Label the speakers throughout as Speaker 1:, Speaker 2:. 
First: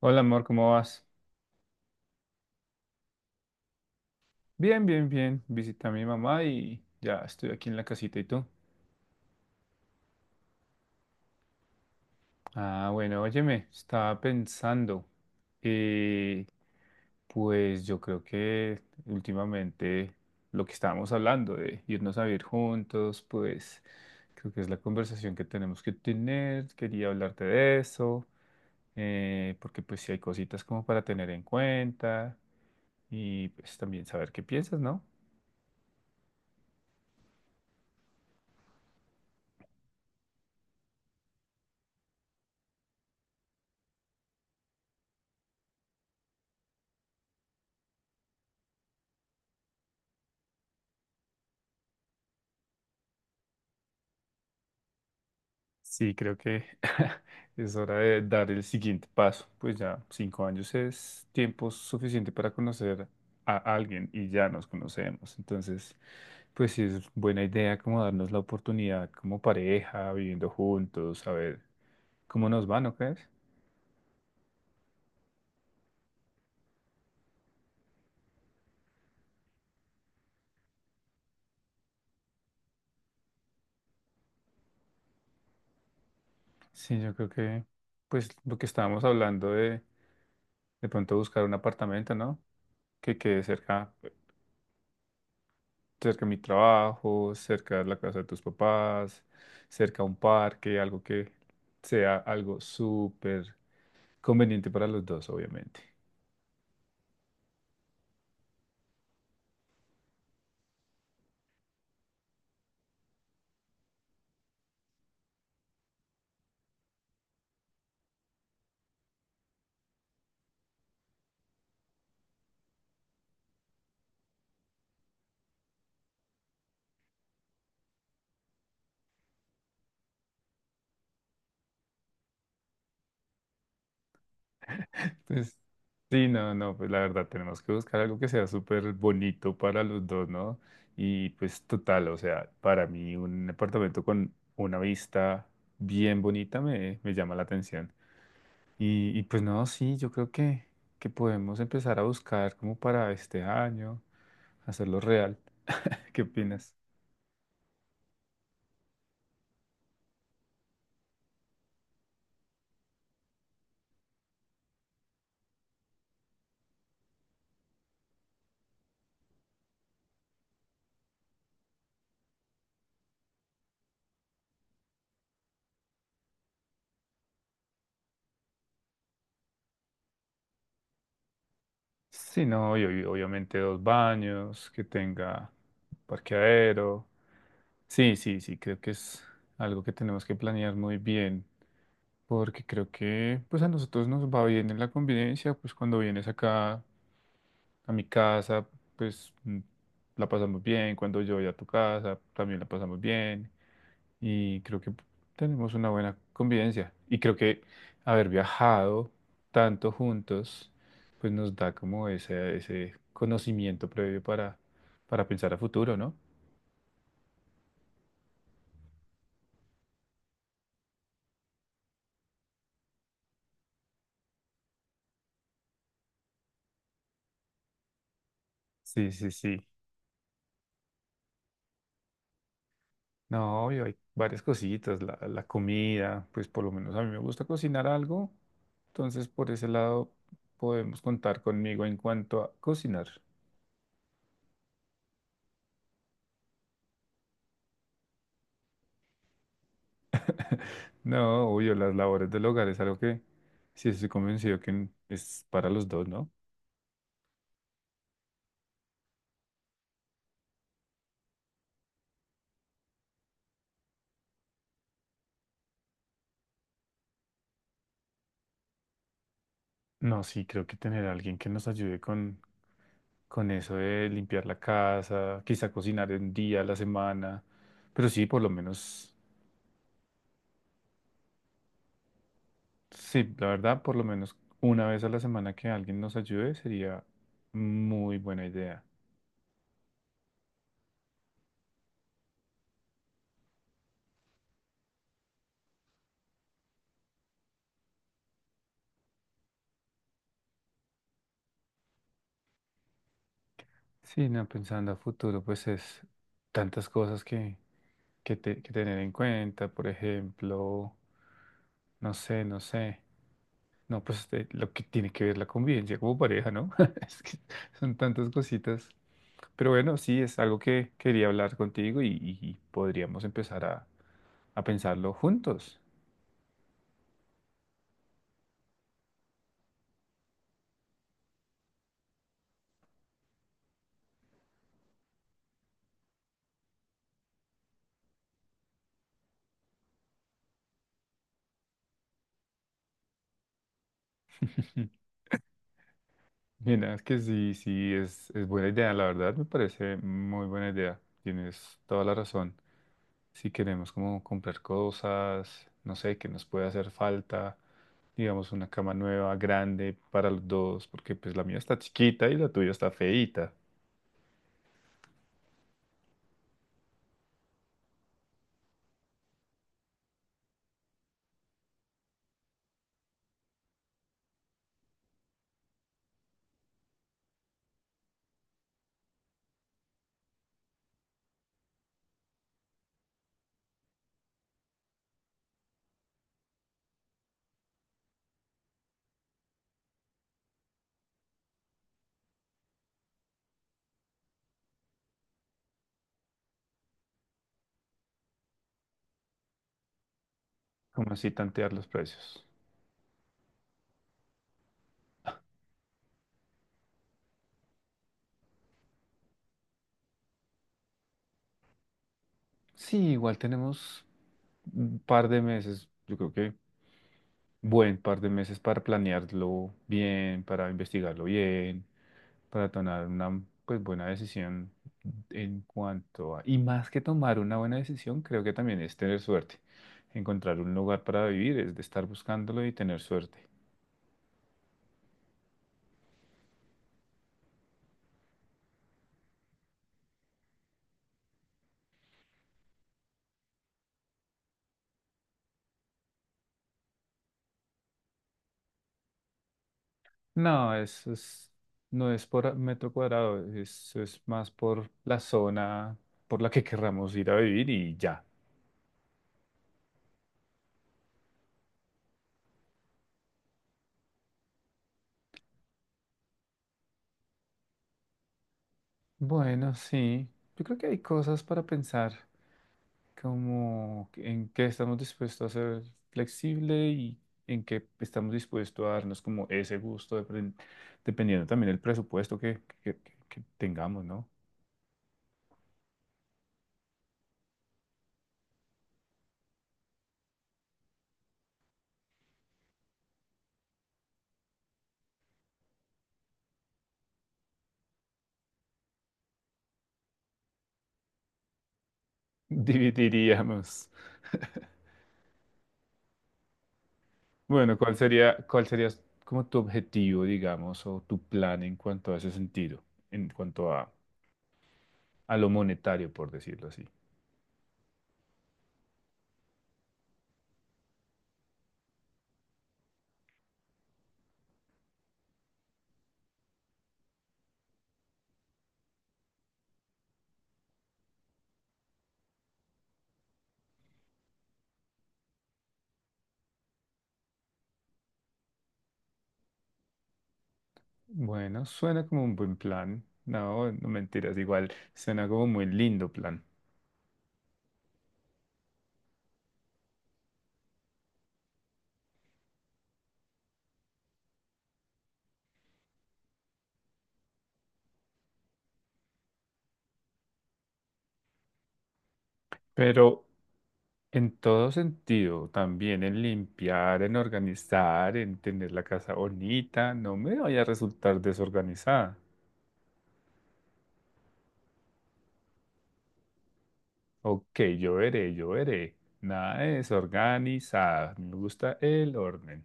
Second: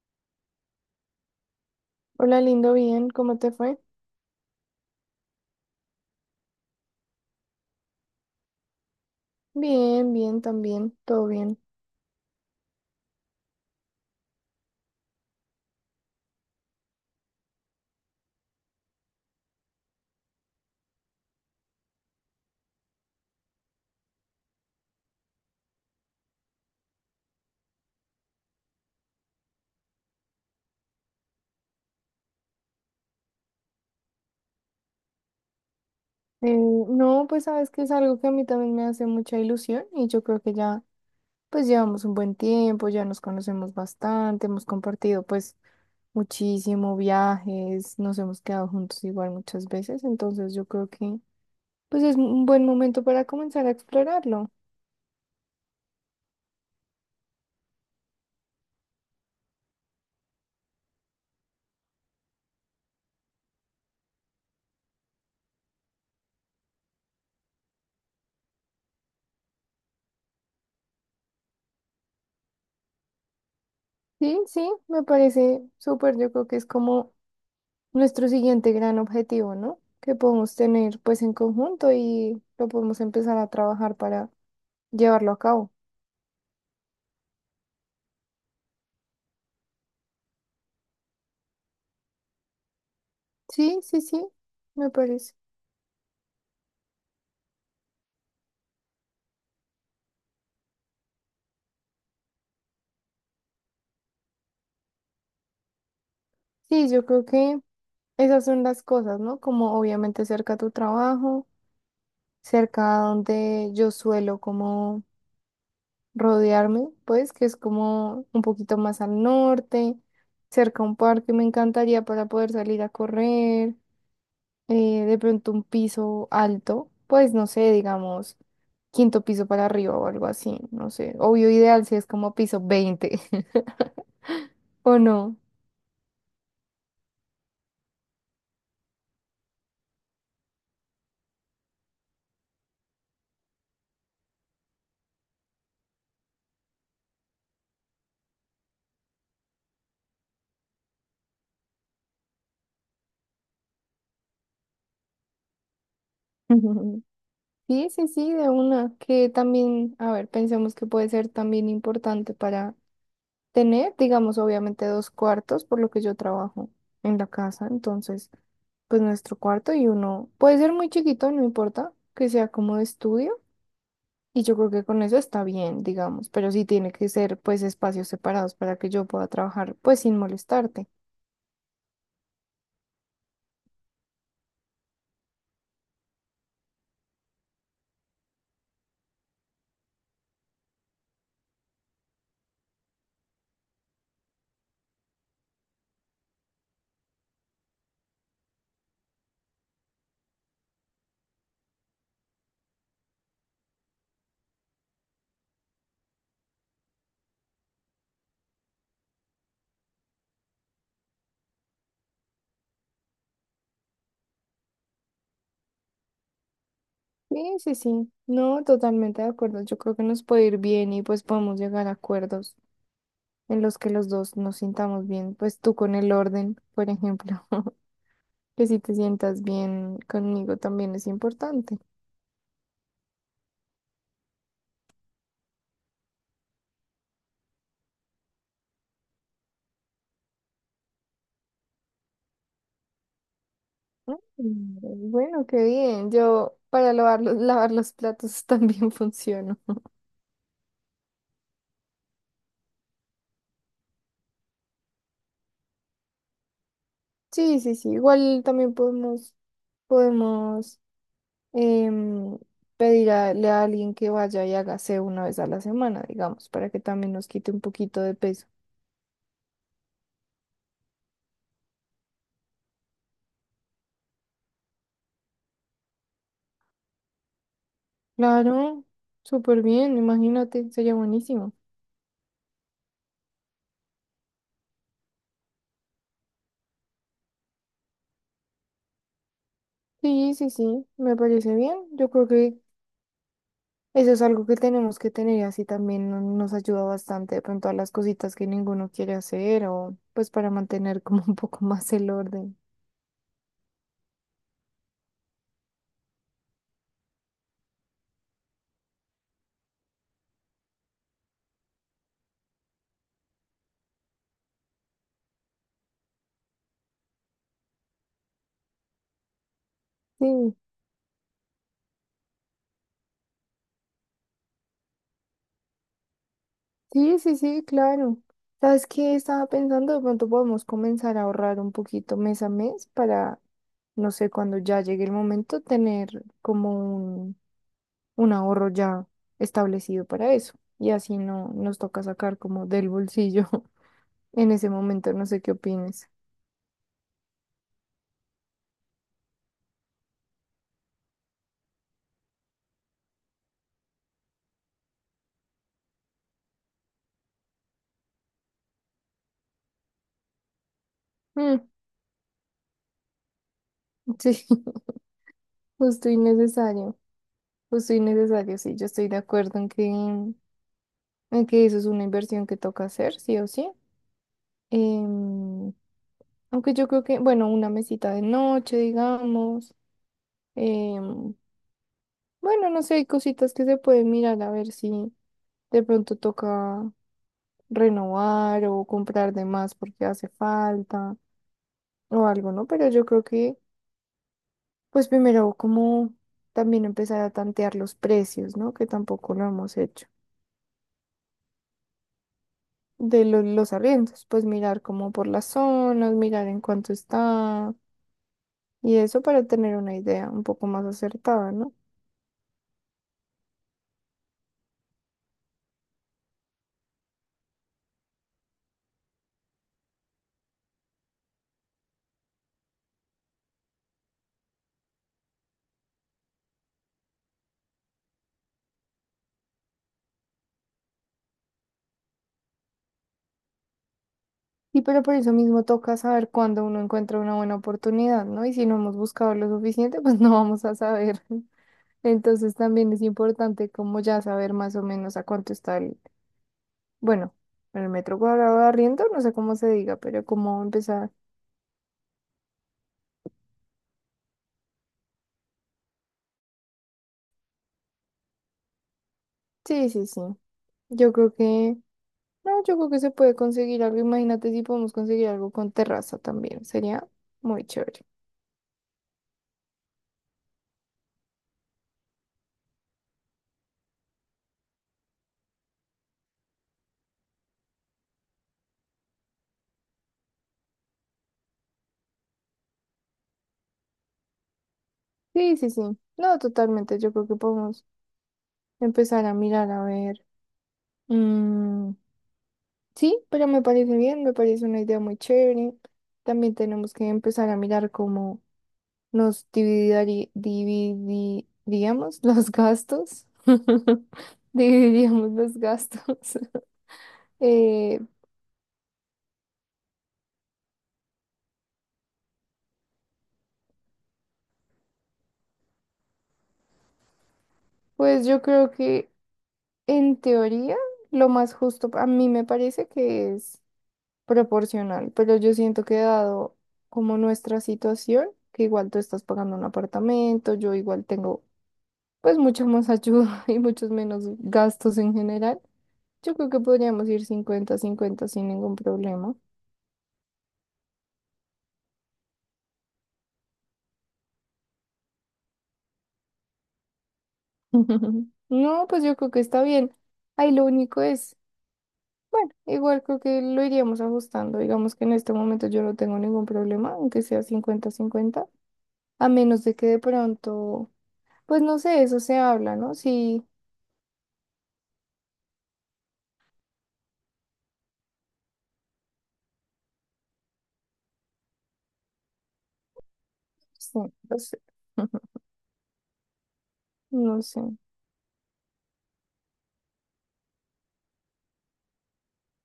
Speaker 1: Hola amor, ¿cómo vas?
Speaker 2: Hola, lindo, bien, ¿cómo te fue?
Speaker 1: Bien, bien, bien. Visité a mi mamá y ya estoy aquí en la casita. ¿Y tú?
Speaker 2: Bien, bien, también, todo bien.
Speaker 1: Ah, bueno, óyeme, estaba pensando. eh, pues yo creo que últimamente lo que estábamos hablando de irnos a vivir juntos, pues creo que es la conversación que tenemos que tener. Quería hablarte de eso, porque pues sí hay cositas como para tener en cuenta y pues también saber qué piensas, ¿no?
Speaker 2: Eh, no, pues sabes que es algo que a mí también me hace mucha ilusión y yo creo que ya, pues llevamos un buen tiempo, ya nos conocemos bastante, hemos compartido pues muchísimo viajes, nos hemos quedado juntos igual muchas veces, entonces yo creo que pues es un buen momento para comenzar a explorarlo.
Speaker 1: Sí, creo que es hora de dar el siguiente paso. Pues ya 5 años es tiempo suficiente para conocer a alguien y ya nos conocemos. Entonces, pues sí es buena idea como darnos la oportunidad como pareja, viviendo juntos, a ver cómo nos va, ¿no crees?
Speaker 2: Sí, sí, me parece súper, yo creo que es como nuestro siguiente gran objetivo, ¿no? Que podemos tener pues en conjunto y lo podemos empezar a trabajar para llevarlo a cabo.
Speaker 1: Sí, yo creo que pues lo que estábamos hablando de pronto buscar un apartamento, ¿no? Que quede
Speaker 2: Sí,
Speaker 1: cerca,
Speaker 2: sí, sí, me parece.
Speaker 1: cerca de mi trabajo, cerca de la casa de tus papás, cerca a un parque, algo que sea algo súper conveniente para los dos, obviamente.
Speaker 2: Sí, yo creo que esas son las cosas, ¿no? Como obviamente cerca a tu trabajo, cerca a donde yo suelo como rodearme, pues que es como un poquito más al norte, cerca a un parque me encantaría para poder salir a correr, de pronto un piso alto, pues no sé, digamos, quinto piso para arriba o algo así, no sé. Obvio ideal si es como piso 20, o no.
Speaker 1: Entonces, sí, no, no, pues la verdad tenemos que buscar algo que sea súper bonito para los dos, ¿no? Y pues total, o sea, para mí un apartamento con una vista bien bonita me llama la atención. Y pues no, sí, yo creo que podemos empezar a buscar como para este año, hacerlo real. ¿Qué opinas?
Speaker 2: Sí, sí, sí, de una, que también, a ver, pensemos que puede ser también importante para tener, digamos, obviamente dos cuartos, por lo que yo trabajo en la casa. Entonces, pues nuestro cuarto y uno, puede ser muy chiquito, no importa, que sea como de estudio. Y yo creo que con eso está bien, digamos, pero sí tiene que ser pues espacios separados para que yo pueda trabajar pues sin molestarte.
Speaker 1: Sí, no, y obviamente dos baños, que tenga parqueadero. Sí, sí, sí, creo que es algo que tenemos que planear muy bien, porque creo que pues a nosotros nos va bien en la convivencia, pues cuando vienes acá, a mi casa, pues la pasamos bien. Cuando yo voy a tu casa, también la pasamos bien. Y creo que tenemos una buena convivencia. Y creo que haber viajado tanto juntos, pues nos da como ese conocimiento previo para pensar a futuro, ¿no?
Speaker 2: Sí, sí, sí, no, totalmente de acuerdo. Yo creo que nos puede ir bien y pues podemos llegar a acuerdos en los que los dos nos sintamos bien, pues tú con el orden, por ejemplo, que si te
Speaker 1: Sí, sí,
Speaker 2: sientas
Speaker 1: sí.
Speaker 2: bien conmigo también es importante.
Speaker 1: No, obvio, hay varias cositas. La comida, pues por lo menos a mí me gusta cocinar algo. Entonces, por ese lado, podemos contar conmigo en cuanto a cocinar.
Speaker 2: Mm, Bueno, qué bien, yo para lavar los platos también funciono.
Speaker 1: No, obvio, las labores del hogar es algo que sí estoy convencido que es para los dos, ¿no?
Speaker 2: Sí, sí, sí, igual también podemos, podemos. em, pedirle a alguien que vaya y hágase una vez a la semana, digamos, para que también nos quite un poquito de peso.
Speaker 1: No, sí, creo que tener a alguien que nos ayude con eso de limpiar la casa, quizá cocinar un día a la semana, pero sí, por lo
Speaker 2: Claro,
Speaker 1: menos,
Speaker 2: súper bien, imagínate, sería buenísimo.
Speaker 1: sí, la verdad, por lo menos una vez a la semana que alguien nos ayude sería muy buena idea.
Speaker 2: Sí, sí, sí, me parece bien. Yo creo que eso es algo que tenemos que tener y así también nos ayuda bastante de pronto a las cositas que ninguno quiere hacer o pues para mantener como un poco más el orden.
Speaker 1: Sí, no, pensando a futuro, pues es tantas cosas que tener en cuenta, por ejemplo, no sé, no sé. No, pues este, lo que tiene que ver la convivencia como pareja, ¿no? Es que son tantas cositas. Pero bueno, sí, es
Speaker 2: Sí.
Speaker 1: algo que quería hablar contigo y podríamos empezar a pensarlo juntos.
Speaker 2: Sí, sí, sí, claro. ¿Sabes qué? Estaba pensando, de pronto podemos comenzar a ahorrar un poquito mes a mes para, no sé, cuando ya llegue el momento, tener como un ahorro ya establecido para eso. Y así no nos toca sacar como del bolsillo en ese momento, no sé qué opines.
Speaker 1: Mira, es que sí, sí, es buena idea, la verdad me parece muy buena idea. Tienes toda la razón. Si queremos como comprar cosas, no sé, que nos puede hacer falta, digamos una cama nueva, grande para los dos, porque pues la mía
Speaker 2: Mm,
Speaker 1: está chiquita y la tuya está feíta.
Speaker 2: sí, justo y necesario, justo y necesario, sí, yo estoy de acuerdo en que eso es una inversión que toca hacer, sí o sí. Em, Aunque yo creo que, bueno, una mesita de noche, digamos. em, bueno, no sé, hay cositas que se pueden mirar a ver si de pronto toca renovar o comprar de más porque hace falta o algo, ¿no? Pero yo creo que, pues primero como también empezar a tantear los precios, ¿no? Que tampoco lo hemos hecho.
Speaker 1: Como así tantear los precios?
Speaker 2: De los arriendos, pues mirar como por las zonas, mirar en cuánto está y eso para tener una idea un poco más acertada, ¿no?
Speaker 1: Sí, igual tenemos un par de meses, yo creo que buen par de meses para planearlo bien, para investigarlo bien, para tomar una pues buena decisión en cuanto a… Y más que tomar una buena decisión, creo que también es tener suerte. Encontrar un lugar para vivir es de estar buscándolo y tener suerte.
Speaker 2: Sí, pero por eso mismo toca saber cuándo uno encuentra una buena oportunidad, ¿no? Y si no hemos buscado lo suficiente, pues no vamos a saber. Entonces también es importante como ya saber más o menos a cuánto está el, bueno, el metro cuadrado de arriendo, no sé cómo se diga, pero cómo
Speaker 1: No,
Speaker 2: empezar.
Speaker 1: eso es, no es por metro cuadrado, eso es más por la zona por la que querramos ir a vivir y ya.
Speaker 2: Sí, sí, sí. Yo creo que, no, yo creo que se puede conseguir algo. Imagínate si podemos conseguir algo con terraza también. Sería muy chévere.
Speaker 1: Bueno, sí. Yo creo que hay cosas para pensar, como en qué estamos dispuestos a ser flexible y en qué estamos dispuestos a darnos como ese gusto, dependiendo también del presupuesto que tengamos, ¿no?
Speaker 2: Sí, sí, sí. No, totalmente. Yo creo que podemos empezar a mirar a ver. Mm, sí, pero me parece bien, me parece una idea muy chévere. También tenemos que empezar a mirar cómo nos dividiríamos los gastos.
Speaker 1: Dividiríamos.
Speaker 2: Dividiríamos los gastos.
Speaker 1: Bueno, ¿cuál
Speaker 2: Eh,
Speaker 1: sería, cuál sería como tu objetivo, digamos, o tu plan en cuanto a ese sentido, en cuanto a lo monetario, por decirlo así?
Speaker 2: pues yo creo que en teoría lo más justo a mí me parece que es proporcional, pero yo siento que dado como nuestra situación, que igual tú estás pagando un apartamento, yo igual tengo pues mucha más ayuda y muchos menos gastos en general. Yo creo que podríamos ir 50/50 sin ningún problema.
Speaker 1: Bueno, suena como un buen plan. No, no mentiras, igual suena como un muy lindo plan.
Speaker 2: No, pues yo creo que está bien. Ahí lo único es, bueno, igual creo que lo iríamos ajustando. Digamos que en este momento yo no tengo ningún problema, aunque sea 50/50 a menos de que de pronto, pues no sé, eso se habla, ¿no?
Speaker 1: Pero
Speaker 2: Sí,
Speaker 1: en todo sentido, también en limpiar, en organizar, en tener la casa bonita, no me vaya a resultar desorganizada.
Speaker 2: sí, lo sé. No
Speaker 1: Ok,
Speaker 2: sé.
Speaker 1: yo veré, yo veré. Nada de desorganizada. Me gusta el orden.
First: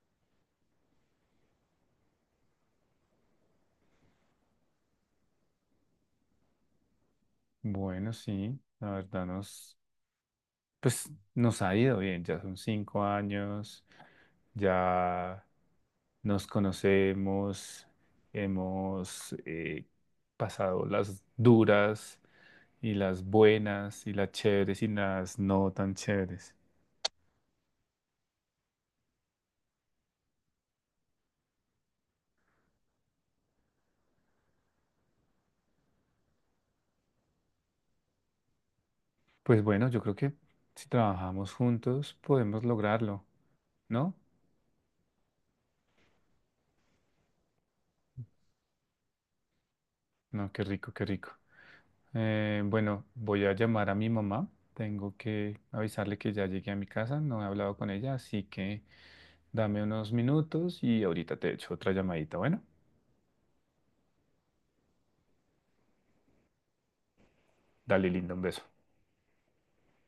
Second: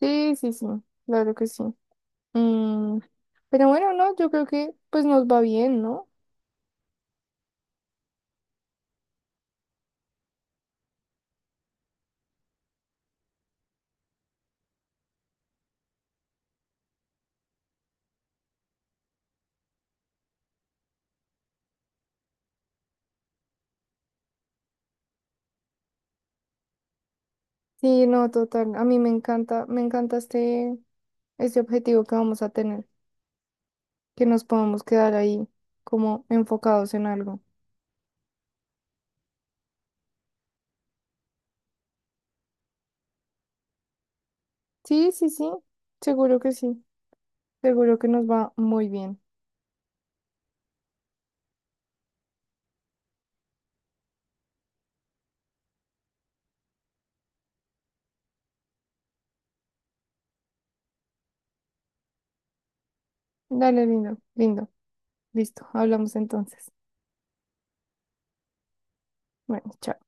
Speaker 2: Sí, sí, sí, claro que sí. Mm, pero bueno, no, yo creo que pues nos va bien, ¿no?
Speaker 1: Bueno, sí, la verdad nos, pues nos ha ido bien. Ya son 5 años. Ya, nos conocemos, hemos pasado las duras y las buenas y las chéveres y las no tan chéveres.
Speaker 2: Sí, no, total. A mí me encanta este, este objetivo que vamos a tener, que nos podamos quedar ahí como enfocados en algo.
Speaker 1: Pues bueno, yo creo que si trabajamos juntos podemos lograrlo, ¿no?
Speaker 2: Sí, sí, sí, seguro que nos va muy bien.
Speaker 1: No, qué rico, qué rico. Bueno, voy a llamar a mi mamá. Tengo que avisarle que ya llegué a mi casa, no he hablado con ella, así que dame unos minutos y ahorita te echo otra llamadita. Bueno,
Speaker 2: Dale, lindo, lindo. Listo, hablamos entonces.
Speaker 1: dale, linda, un beso.
Speaker 2: Bueno, chao.